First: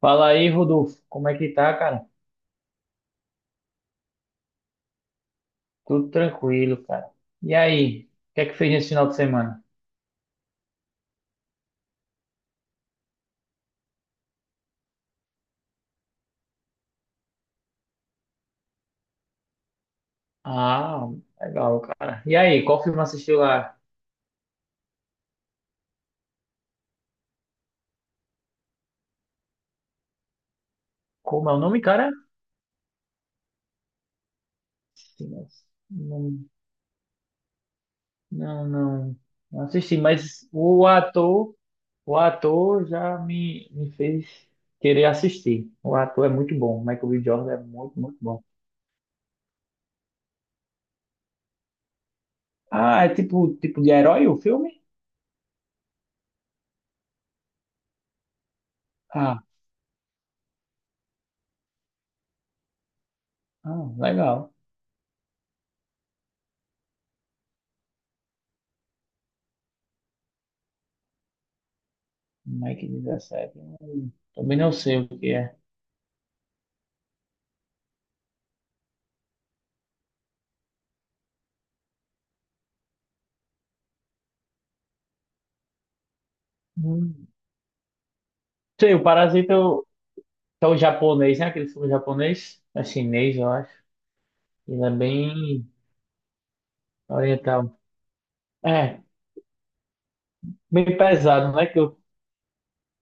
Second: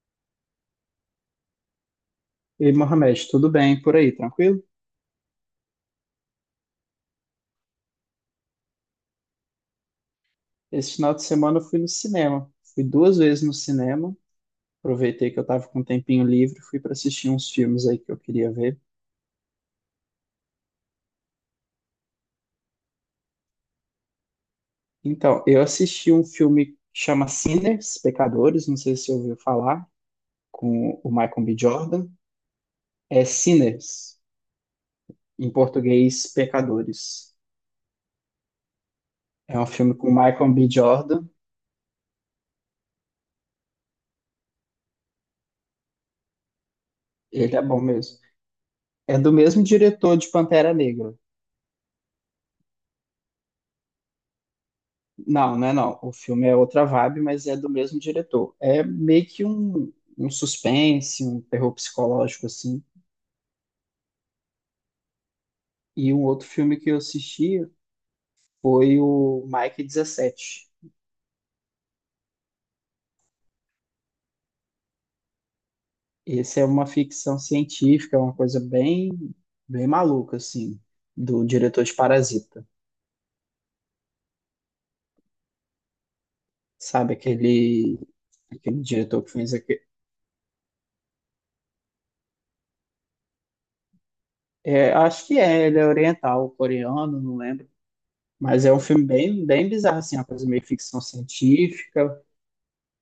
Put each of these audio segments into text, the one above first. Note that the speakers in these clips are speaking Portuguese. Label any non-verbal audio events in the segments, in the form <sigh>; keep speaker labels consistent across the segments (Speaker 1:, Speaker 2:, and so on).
Speaker 1: Fala aí, Rodolfo. Como é que tá, cara?
Speaker 2: E Mohamed, tudo bem por aí, tranquilo?
Speaker 1: Tudo tranquilo, cara. E aí, o que é que fez nesse final de semana?
Speaker 2: Esse final de semana eu fui no cinema. Fui duas vezes no cinema. Aproveitei que eu estava com um tempinho livre, fui para assistir uns filmes aí que eu queria ver.
Speaker 1: Ah, legal, cara. E aí, qual filme assistiu lá?
Speaker 2: Então, eu assisti um filme que chama Sinners, Pecadores, não sei se você ouviu falar, com o Michael
Speaker 1: Como é
Speaker 2: B.
Speaker 1: o nome,
Speaker 2: Jordan.
Speaker 1: cara?
Speaker 2: É Sinners,
Speaker 1: Sim,
Speaker 2: em
Speaker 1: mas.
Speaker 2: português,
Speaker 1: Não,
Speaker 2: Pecadores.
Speaker 1: não, não,
Speaker 2: É
Speaker 1: não
Speaker 2: um filme
Speaker 1: assisti,
Speaker 2: com o
Speaker 1: mas
Speaker 2: Michael B. Jordan,
Speaker 1: o ator já me fez querer assistir. O ator é muito bom. O Michael B. Jordan
Speaker 2: ele
Speaker 1: é
Speaker 2: é bom
Speaker 1: muito, muito
Speaker 2: mesmo.
Speaker 1: bom.
Speaker 2: É do mesmo diretor de Pantera Negra.
Speaker 1: Ah, é tipo, tipo de herói o filme?
Speaker 2: Não, não é não. O filme é outra vibe, mas é do mesmo diretor. É meio
Speaker 1: Ah,
Speaker 2: que um suspense, um terror psicológico, assim.
Speaker 1: ah, legal.
Speaker 2: E um outro filme que eu assisti foi o Mike 17.
Speaker 1: Mike 17. Também não sei o que é.
Speaker 2: Esse é uma ficção científica, é uma coisa bem, bem maluca, assim, do diretor de Parasita. Sabe
Speaker 1: Hum.
Speaker 2: aquele
Speaker 1: Sei, o
Speaker 2: diretor que fez
Speaker 1: Parasita é
Speaker 2: aquele...
Speaker 1: o, é o japonês, né? Aquele filme japonês. É chinês, eu acho. Ele é
Speaker 2: É, acho que
Speaker 1: bem
Speaker 2: é, ele é oriental, coreano, não lembro.
Speaker 1: oriental.
Speaker 2: Mas é um
Speaker 1: É,
Speaker 2: filme bem, bem bizarro, assim, uma coisa meio
Speaker 1: bem
Speaker 2: ficção
Speaker 1: pesado, não é que,
Speaker 2: científica.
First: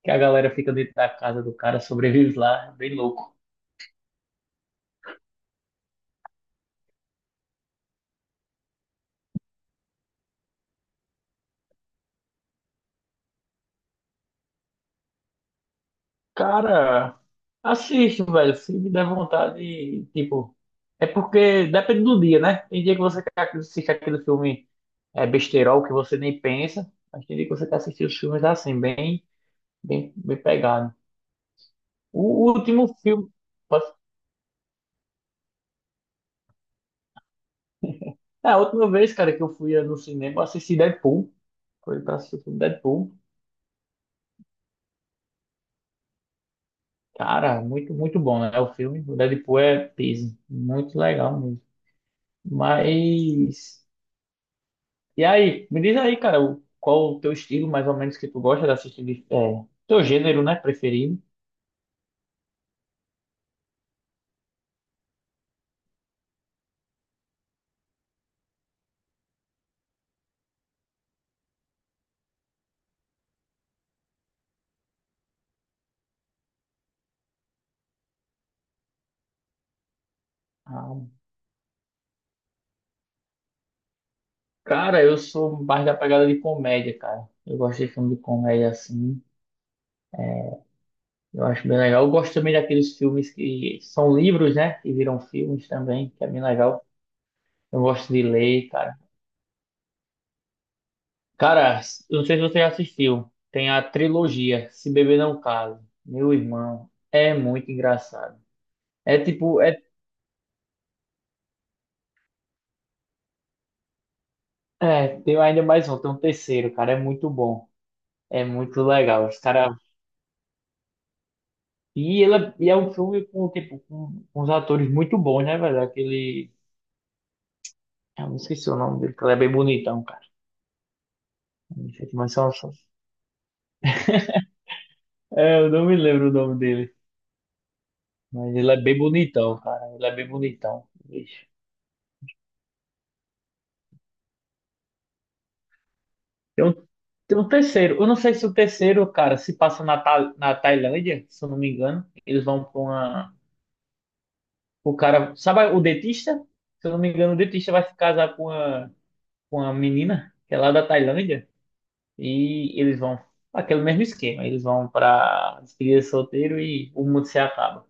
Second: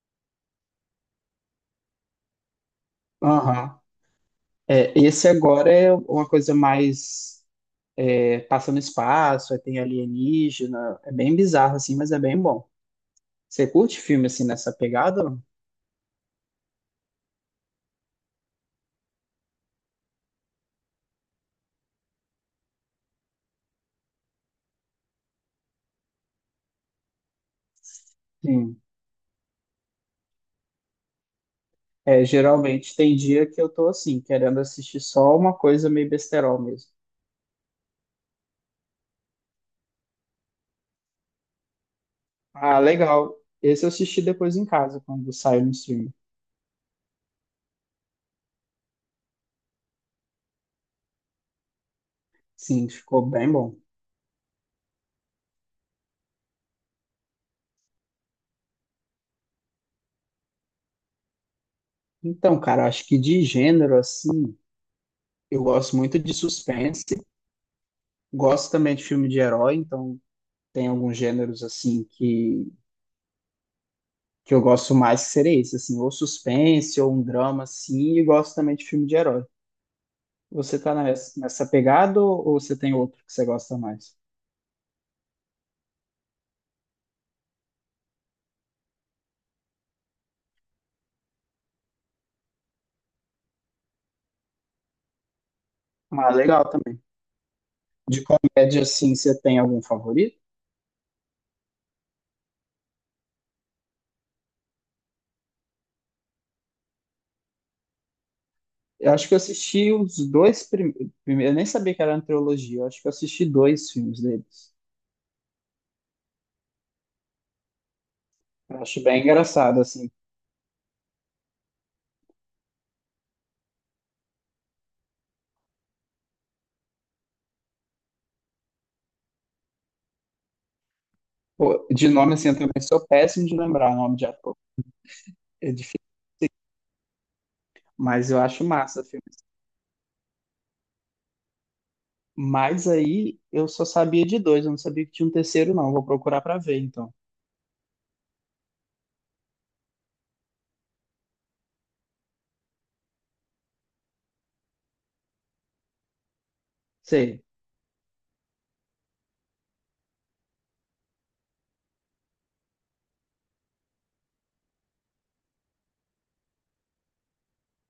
Speaker 1: que a galera fica dentro da casa do cara, sobrevive lá. É bem louco.
Speaker 2: Aham. É, esse agora é uma coisa mais é, passa no espaço, aí tem alienígena, é bem bizarro assim, mas é bem bom. Você curte filme assim nessa pegada?
Speaker 1: Cara, assisto, velho. Se me der vontade, tipo. É porque depende do dia, né? Tem dia que você quer assistir aquele filme é, besterol que você nem pensa. Mas tem dia que você quer assistir os filmes assim,
Speaker 2: Sim.
Speaker 1: bem pegado. O
Speaker 2: É,
Speaker 1: último
Speaker 2: geralmente tem
Speaker 1: filme.
Speaker 2: dia que eu tô
Speaker 1: posso-
Speaker 2: assim, querendo assistir só uma coisa meio besterol mesmo.
Speaker 1: É, a última vez, cara, que eu fui no cinema, eu assisti Deadpool. Foi pra assistir o filme
Speaker 2: Ah,
Speaker 1: Deadpool.
Speaker 2: legal. Esse eu assisti depois em casa, quando saiu no stream.
Speaker 1: Cara, muito, muito bom, né? O filme. O Deadpool é peso. Muito legal mesmo.
Speaker 2: Sim, ficou bem bom.
Speaker 1: Mas. E aí? Me diz aí, cara, qual o teu estilo, mais ou menos, que tu gosta de assistir? Teu gênero, né? Preferido.
Speaker 2: Então, cara, acho que de gênero assim, eu gosto muito de suspense, gosto também de filme de herói, então tem alguns gêneros assim que eu gosto mais que seria esse, assim, ou suspense, ou um drama, assim, e gosto também de filme de herói. Você tá
Speaker 1: Ah,
Speaker 2: nessa pegada ou você tem outro que você gosta mais?
Speaker 1: cara, eu sou mais da pegada de comédia, cara. Eu gosto de filme de comédia assim. Eu acho bem legal. Eu gosto também daqueles filmes que são livros, né? Que viram filmes também, que é
Speaker 2: Ah,
Speaker 1: bem
Speaker 2: legal
Speaker 1: legal.
Speaker 2: também.
Speaker 1: Eu gosto de
Speaker 2: De
Speaker 1: ler,
Speaker 2: comédia,
Speaker 1: cara.
Speaker 2: assim, você tem algum favorito?
Speaker 1: Cara, eu não sei se você já assistiu. Tem a trilogia Se Beber Não Case. Meu irmão, é muito engraçado.
Speaker 2: Eu
Speaker 1: É
Speaker 2: acho que eu
Speaker 1: tipo, é,
Speaker 2: assisti os dois primeiros, eu nem sabia que era uma trilogia, eu acho que eu assisti dois filmes deles.
Speaker 1: é, tem ainda mais um, tem um terceiro, cara. É muito bom. É
Speaker 2: Eu
Speaker 1: muito
Speaker 2: acho bem
Speaker 1: legal. Os cara.
Speaker 2: engraçado, assim.
Speaker 1: E, é um filme com, tipo, com uns atores muito bons, né, velho? Aquele. Eu não esqueci o nome dele, que ele é bem bonitão, cara.
Speaker 2: Pô,
Speaker 1: Não
Speaker 2: de
Speaker 1: sei.
Speaker 2: nome, assim, eu também sou péssimo de lembrar o nome de ator,
Speaker 1: Eu
Speaker 2: é
Speaker 1: não me
Speaker 2: difícil,
Speaker 1: lembro o nome dele,
Speaker 2: mas eu
Speaker 1: mas
Speaker 2: acho
Speaker 1: ele é bem
Speaker 2: massa o filme.
Speaker 1: bonitão, cara. Ele é bem bonitão. Vixe.
Speaker 2: Mas aí eu só sabia de dois, eu não sabia que tinha um terceiro, não. Vou procurar pra
Speaker 1: Tem
Speaker 2: ver,
Speaker 1: um,
Speaker 2: então.
Speaker 1: tem um terceiro. Eu não sei se o terceiro, cara, se passa na Tailândia, se eu não me engano. Eles vão com uma. O cara. Sabe o dentista? Se eu não me engano, o
Speaker 2: Sei.
Speaker 1: dentista vai se casar com uma menina, que é lá da Tailândia. E eles vão. Aquele mesmo esquema. Eles vão pra despedida de solteiro e o mundo se acaba.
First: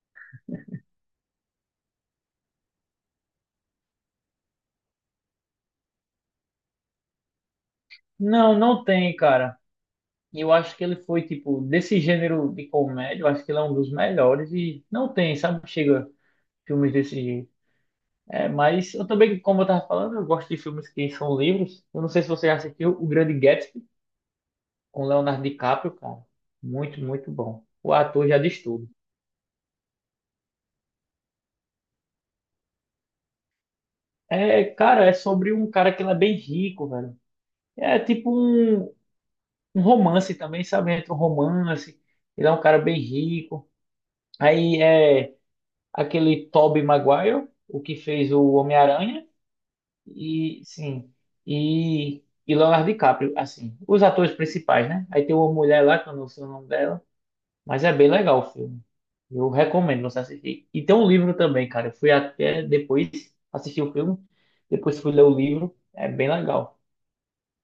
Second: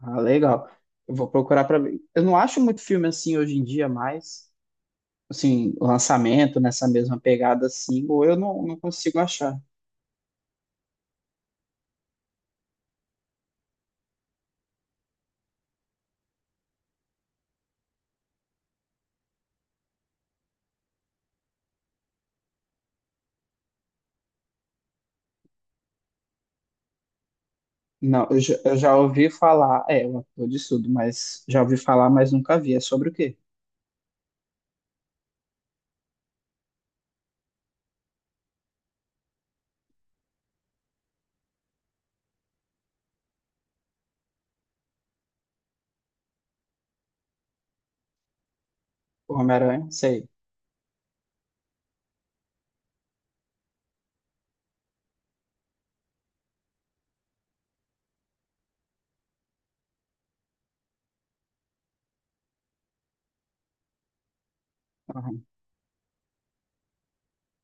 Speaker 2: Ah, legal. Eu vou procurar pra ver. Eu não acho muito filme assim hoje em dia, mas, assim, lançamento nessa mesma pegada assim, ou eu
Speaker 1: Não,
Speaker 2: não, não
Speaker 1: não tem,
Speaker 2: consigo achar.
Speaker 1: cara. E eu acho que ele foi, tipo, desse gênero de comédia, eu acho que ele é um dos melhores e não tem, sabe? Chega filmes desse jeito. É, mas eu também, como eu tava falando, eu gosto de filmes que são livros. Eu não sei se você já assistiu O Grande Gatsby com Leonardo DiCaprio, cara. Muito, muito bom. O
Speaker 2: Não,
Speaker 1: ator já diz
Speaker 2: eu
Speaker 1: tudo.
Speaker 2: já ouvi falar, é, o ator de tudo. Mas já ouvi falar, mas nunca vi. É sobre o quê?
Speaker 1: É, cara, é sobre um cara que ele é bem rico, velho. É tipo um, um romance também, sabe? Entre um romance. Ele é um cara bem rico. Aí é aquele Tobey Maguire, o que fez o Homem-Aranha,
Speaker 2: O Homem-Aranha? Sei.
Speaker 1: e sim, e, e Leonardo DiCaprio, assim, os atores principais, né? Aí tem uma mulher lá, que eu não sei o nome dela, mas é bem legal o filme. Eu recomendo você assistir. E tem um livro também, cara. Eu fui até depois assistir o filme, depois fui ler o
Speaker 2: Aham.
Speaker 1: livro. É bem legal.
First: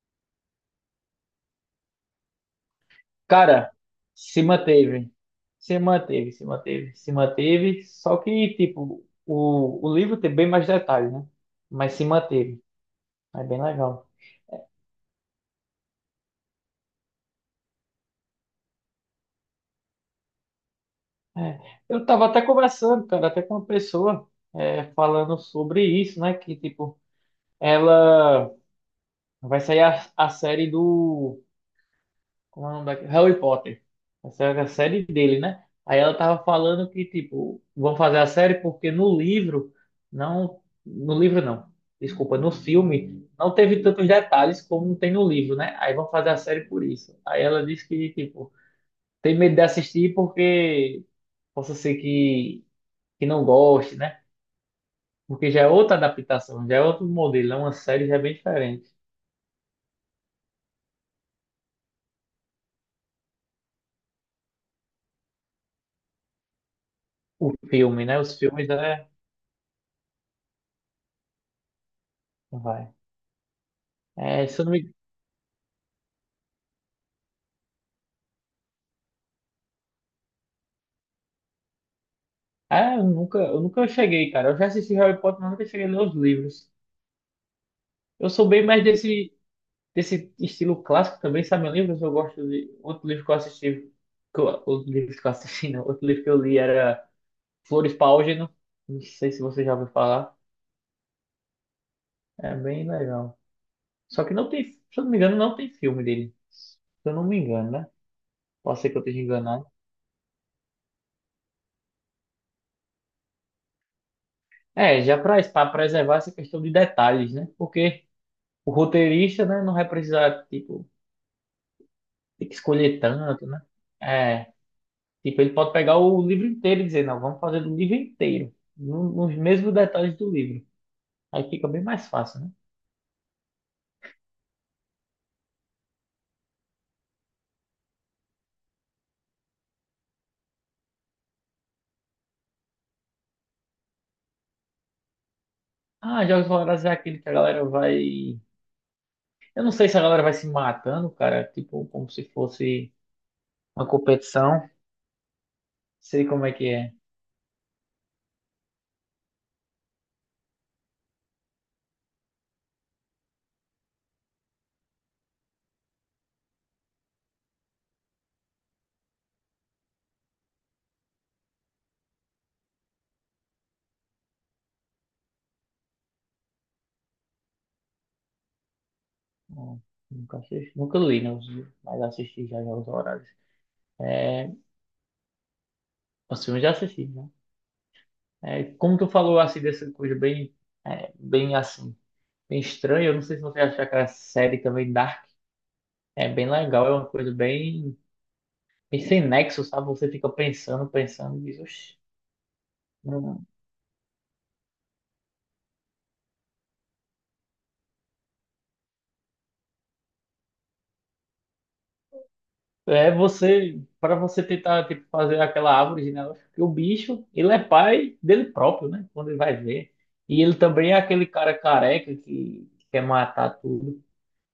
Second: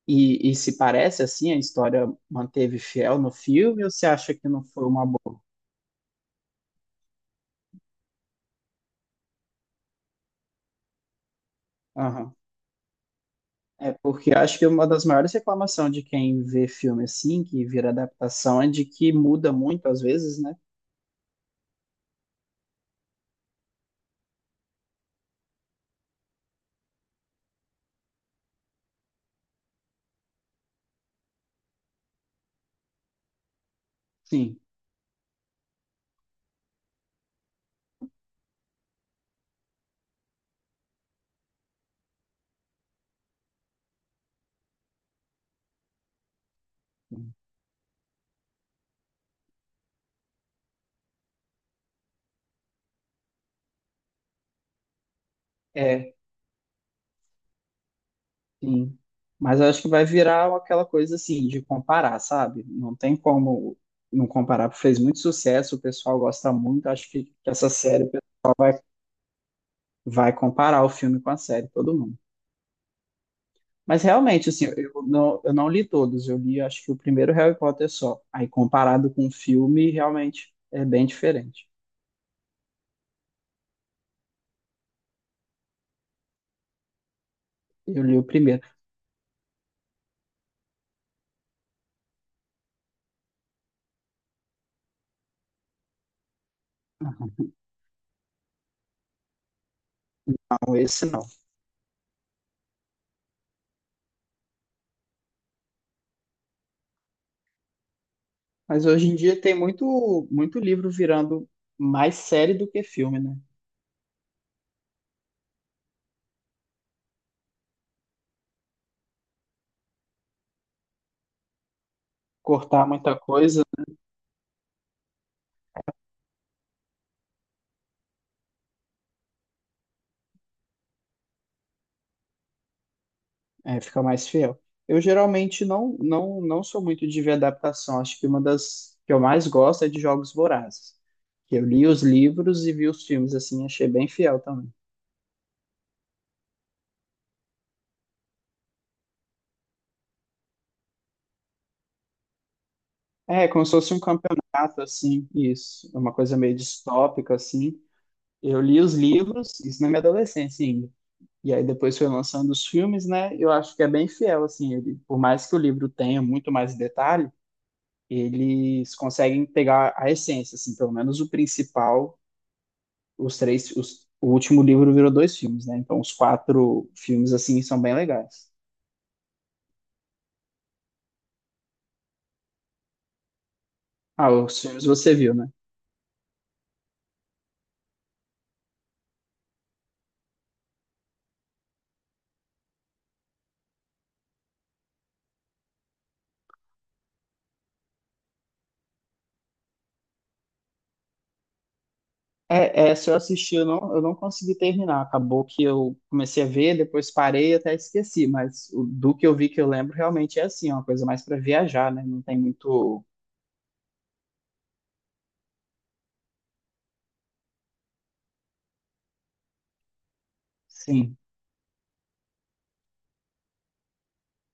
Speaker 2: E se parece assim, a história manteve fiel no
Speaker 1: Cara,
Speaker 2: filme, ou você acha
Speaker 1: se
Speaker 2: que não foi uma
Speaker 1: manteve.
Speaker 2: boa?
Speaker 1: Se manteve, se manteve, se manteve. Só que, tipo, o livro tem bem mais detalhes, né? Mas se
Speaker 2: Aham.
Speaker 1: manteve. É bem
Speaker 2: É,
Speaker 1: legal.
Speaker 2: porque acho que uma das maiores reclamações de quem vê filme assim, que vira adaptação, é de que muda muito às vezes, né?
Speaker 1: É, eu tava até conversando, cara, até com uma pessoa falando sobre isso, né? Que, tipo, ela vai sair a série do. Como é o nome daquele? Harry Potter. Vai
Speaker 2: Sim,
Speaker 1: sair a série dele, né? Aí ela tava falando que, tipo, vão fazer a série porque no livro não. No livro não. Desculpa, no filme não teve tantos detalhes como tem no livro, né? Aí vão fazer a série por isso. Aí ela disse que, tipo, tem medo de assistir porque. Possa ser que não goste, né? Porque já é outra
Speaker 2: é,
Speaker 1: adaptação, já é outro modelo, é uma série já é bem diferente.
Speaker 2: sim. Mas acho que vai virar aquela coisa assim, de comparar, sabe? Não tem como não comparar, porque fez muito sucesso, o pessoal gosta muito, acho que
Speaker 1: O
Speaker 2: essa
Speaker 1: filme,
Speaker 2: série
Speaker 1: né? Os filmes, né?
Speaker 2: vai comparar o filme com a série, todo mundo.
Speaker 1: Vai.
Speaker 2: Mas
Speaker 1: É,
Speaker 2: realmente,
Speaker 1: se eu
Speaker 2: assim,
Speaker 1: não me.
Speaker 2: eu não li todos, eu li acho que o primeiro Harry Potter só. Aí comparado com o filme, realmente é bem diferente.
Speaker 1: Ah, eu nunca cheguei, cara. Eu já assisti Harry Potter, mas nunca cheguei a ler os livros.
Speaker 2: Eu li o
Speaker 1: Eu sou
Speaker 2: primeiro,
Speaker 1: bem mais desse estilo clássico também, sabe? Livros eu gosto de. Outro livro que eu assisti. Que eu. Outro livro que eu assisti, não. Outro livro que eu li era Flores para Álgeno. Não sei se você já ouviu falar.
Speaker 2: não esse não.
Speaker 1: É bem legal. Só que não tem. Se eu não me engano, não tem filme dele. Se eu não me engano, né? Pode
Speaker 2: Mas
Speaker 1: ser que eu
Speaker 2: hoje em
Speaker 1: esteja
Speaker 2: dia tem
Speaker 1: enganado.
Speaker 2: muito, muito livro virando mais série do que filme, né?
Speaker 1: É, já para preservar essa questão de detalhes, né? Porque o roteirista, né, não vai precisar, tipo, ter que
Speaker 2: Cortar
Speaker 1: escolher
Speaker 2: muita
Speaker 1: tanto, né?
Speaker 2: coisa,
Speaker 1: É, tipo, ele pode pegar o livro inteiro e dizer, não, vamos fazer do livro inteiro, nos mesmos detalhes do livro. Aí fica bem mais fácil, né?
Speaker 2: é, fica mais fiel. Eu geralmente não sou muito de ver adaptação. Acho que uma das que eu mais gosto é de Jogos Vorazes. Que eu li os livros e vi os filmes, assim, achei bem fiel também.
Speaker 1: Ah, Jogos Vorazes é aquele que a galera vai. Eu não sei se a galera vai se matando, cara, tipo, como se fosse
Speaker 2: É, como se
Speaker 1: uma
Speaker 2: fosse um
Speaker 1: competição.
Speaker 2: campeonato, assim, isso. É uma
Speaker 1: Sei
Speaker 2: coisa
Speaker 1: como é
Speaker 2: meio
Speaker 1: que é.
Speaker 2: distópica, assim. Eu li os livros, isso na minha adolescência ainda. E aí depois foi lançando os filmes, né? Eu acho que é bem fiel, assim, ele, por mais que o livro tenha muito mais detalhe, eles conseguem pegar a essência, assim, pelo menos o principal, os três, o último livro virou dois filmes, né? Então os quatro filmes, assim, são bem legais.
Speaker 1: Não, nunca assisti, nunca li, né? os Mas assisti já Jogos Vorazes.
Speaker 2: Ah,
Speaker 1: É,
Speaker 2: os filmes você viu, né?
Speaker 1: os filmes já assisti, né? É, como tu falou assim dessa coisa bem, bem assim, bem estranha, eu não sei se você achar aquela série também Dark. É bem legal, é uma coisa bem, bem sem nexo, sabe? Você fica pensando, pensando e diz, "Oxe,
Speaker 2: É, se eu
Speaker 1: não."
Speaker 2: assisti, eu não consegui terminar. Acabou que eu comecei a ver, depois parei e até esqueci. Mas do que eu vi que eu lembro realmente é assim, é uma coisa mais para viajar, né? Não tem muito.
Speaker 1: É você, para você tentar tipo, fazer aquela árvore genealógica, porque o bicho, ele é pai dele próprio, né? Quando ele vai ver. E ele também é
Speaker 2: Sim.
Speaker 1: aquele cara careca que quer matar tudo,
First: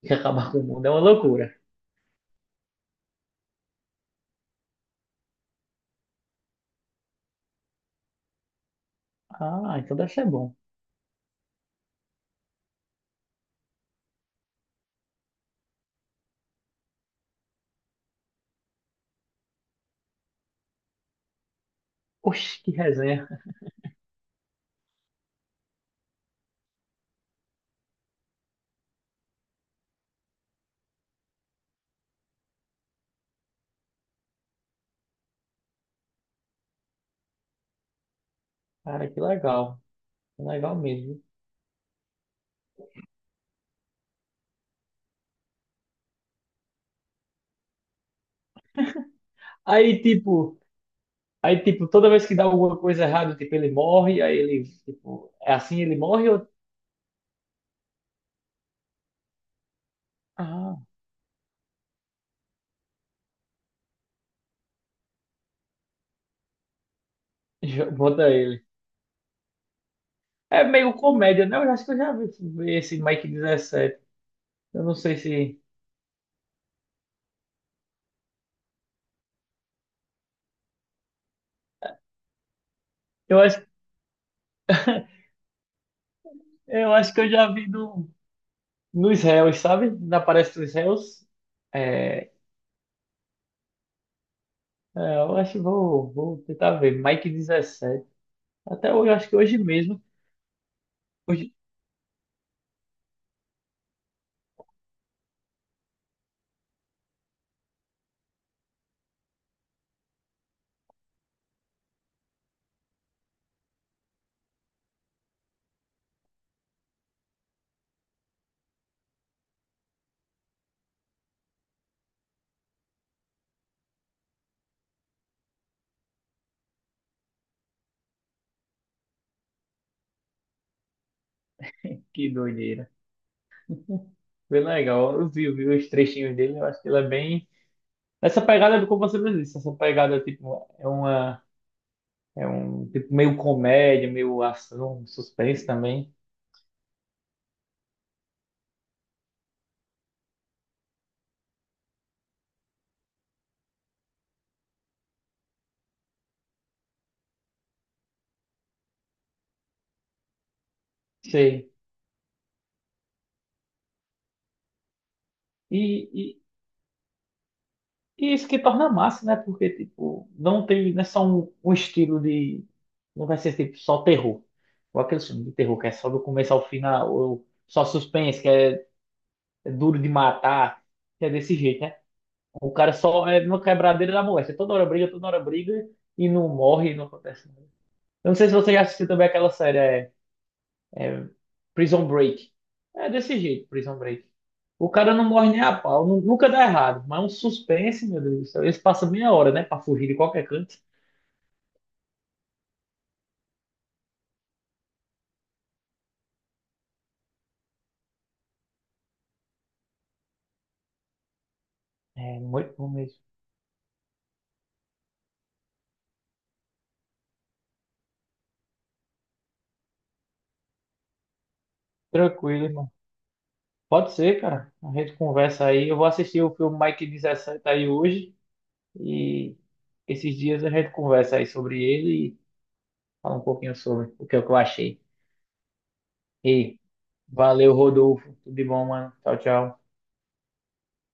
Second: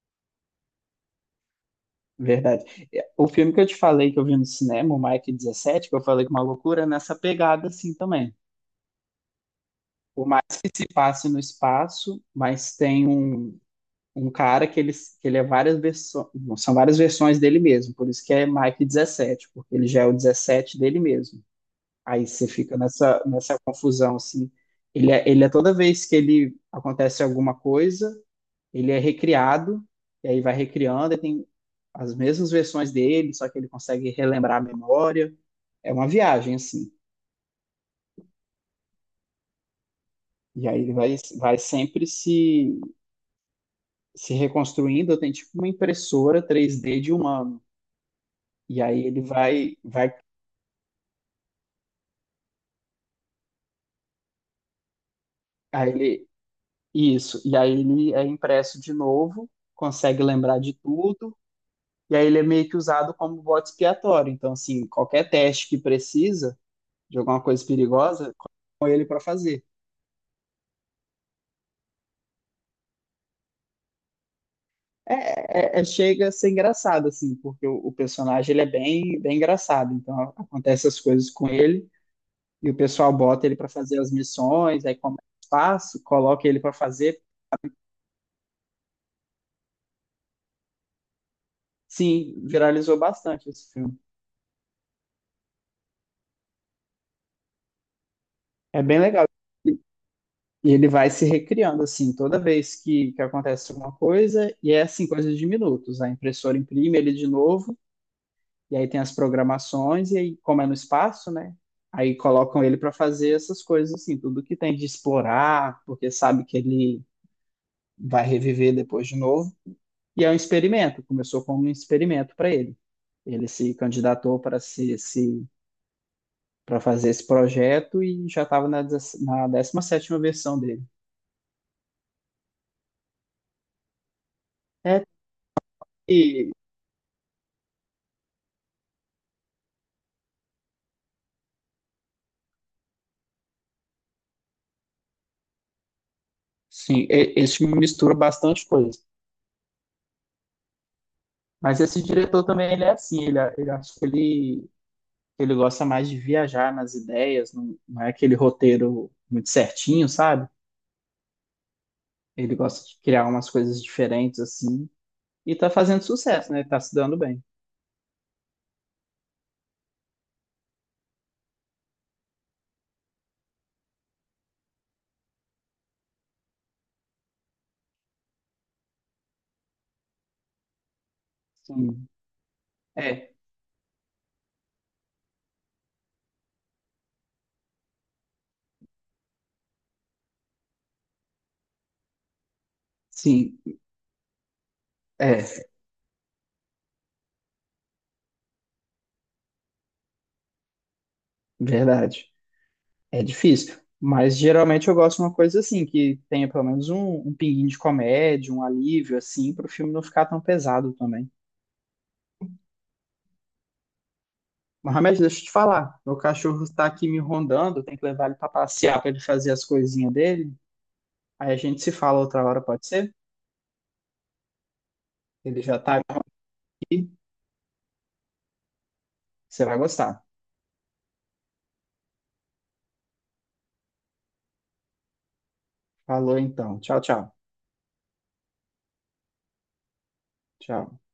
Speaker 1: que acabar com o mundo. É uma loucura.
Speaker 2: Verdade. É, o filme que eu te falei que eu vi no cinema, o Mike 17 que eu falei que é uma loucura, é nessa pegada assim também.
Speaker 1: Ah, então deve ser
Speaker 2: Por mais
Speaker 1: bom.
Speaker 2: que passe no espaço, mas tem um cara que ele, é várias versões, são várias versões dele mesmo, por isso que é Mike 17 porque ele já é o 17 dele mesmo. Aí você
Speaker 1: Oxe, que
Speaker 2: fica nessa,
Speaker 1: resenha.
Speaker 2: nessa confusão assim. Ele é toda vez que ele acontece alguma coisa, ele é recriado, e aí vai recriando, e tem as mesmas versões dele, só que ele consegue relembrar a memória. É uma viagem, assim.
Speaker 1: Cara, que legal. Que
Speaker 2: E
Speaker 1: legal
Speaker 2: aí ele vai,
Speaker 1: mesmo.
Speaker 2: vai sempre se reconstruindo. Tem tipo uma impressora 3D de humano. E aí ele vai,
Speaker 1: Aí,
Speaker 2: vai,
Speaker 1: tipo, aí, tipo, toda vez que dá alguma coisa errada, tipo, ele morre, aí ele, tipo, é assim
Speaker 2: aí
Speaker 1: ele
Speaker 2: ele,
Speaker 1: morre ou.
Speaker 2: isso. E aí ele é impresso de novo, consegue lembrar de
Speaker 1: Ah,
Speaker 2: tudo. E aí ele é meio que usado como bode expiatório. Então, assim, qualquer teste que precisa de alguma
Speaker 1: <laughs>
Speaker 2: coisa
Speaker 1: bota
Speaker 2: perigosa,
Speaker 1: ele.
Speaker 2: com ele para fazer.
Speaker 1: É meio comédia, né? Eu acho que eu já vi esse Mike 17. Eu não sei se.
Speaker 2: É, chega a ser engraçado, assim, porque o personagem ele é bem, bem engraçado. Então acontece as coisas com ele e o pessoal
Speaker 1: Eu
Speaker 2: bota ele
Speaker 1: acho,
Speaker 2: para fazer as missões, aí começa o espaço, coloca ele para
Speaker 1: eu acho
Speaker 2: fazer.
Speaker 1: que eu já vi no, nos réus, sabe? Na palestra dos réus. É, é,
Speaker 2: Sim, viralizou bastante esse filme.
Speaker 1: eu acho que vou tentar ver. Mike 17.
Speaker 2: É
Speaker 1: Até
Speaker 2: bem
Speaker 1: hoje,
Speaker 2: legal.
Speaker 1: acho que hoje
Speaker 2: E
Speaker 1: mesmo.
Speaker 2: e ele vai se
Speaker 1: Hoje,
Speaker 2: recriando, assim, toda vez que acontece alguma coisa, e é assim, coisa de minutos. A impressora imprime ele de novo. E aí tem as programações, e aí, como é no espaço, né? Aí colocam ele para fazer essas coisas, assim, tudo que tem de explorar, porque sabe que ele vai reviver depois de novo. E é um experimento, começou como um experimento para ele. Ele se candidatou para se para fazer esse projeto e já estava na 17ª versão dele.
Speaker 1: que doideira. Bem
Speaker 2: É,
Speaker 1: legal. Eu vi, vi os trechinhos
Speaker 2: e,
Speaker 1: dele, eu acho que ele é bem. Essa pegada do como você mesmo disse, essa pegada tipo, é uma. É um tipo meio comédia, meio ação, suspense também.
Speaker 2: sim, esse filme mistura bastante coisa. Mas esse diretor também, ele é assim, ele, ele acho que ele gosta mais de viajar nas ideias, não, não é aquele roteiro muito certinho, sabe?
Speaker 1: Sei.
Speaker 2: Ele gosta de criar umas coisas diferentes assim e tá
Speaker 1: E,
Speaker 2: fazendo
Speaker 1: e,
Speaker 2: sucesso, né? Tá se dando bem.
Speaker 1: e isso que torna massa, né? Porque, tipo, não tem. Não é só um, estilo de. Não vai ser tipo só terror. Ou aquele filme de terror que é só do começo ao final, ou só suspense, que é duro de matar, que é desse jeito, né?
Speaker 2: Sim.
Speaker 1: O cara só
Speaker 2: É,
Speaker 1: é uma quebradeira da moléstia. Toda hora briga e não morre, não acontece nada. Eu não sei se você já assistiu também aquela série, é Prison Break. É desse
Speaker 2: sim,
Speaker 1: jeito, Prison Break. O cara não
Speaker 2: é,
Speaker 1: morre nem a pau, nunca dá errado, mas é um suspense, meu Deus do céu. Eles passam meia hora, né, pra fugir de qualquer canto.
Speaker 2: verdade. É difícil. Mas geralmente eu gosto de uma coisa assim, que tenha pelo menos um pinguinho de comédia, um alívio, assim, para o filme não ficar tão pesado também.
Speaker 1: É muito bom mesmo.
Speaker 2: Mohamed, deixa eu te falar. Meu cachorro está aqui me rondando, tem que levar ele para passear para ele fazer as coisinhas dele. Aí a gente se fala outra hora,
Speaker 1: Tranquilo,
Speaker 2: pode
Speaker 1: irmão.
Speaker 2: ser?
Speaker 1: Pode ser, cara. A gente
Speaker 2: Ele
Speaker 1: conversa
Speaker 2: já
Speaker 1: aí. Eu
Speaker 2: tá
Speaker 1: vou assistir o filme Mike
Speaker 2: aqui,
Speaker 1: 17 aí hoje e
Speaker 2: você vai gostar.
Speaker 1: esses dias a gente conversa aí sobre ele e fala um pouquinho sobre o que eu achei.
Speaker 2: Falou
Speaker 1: E
Speaker 2: então. Tchau, tchau.
Speaker 1: Valeu, Rodolfo. Tudo de bom, mano. Tchau, tchau.
Speaker 2: Tchau.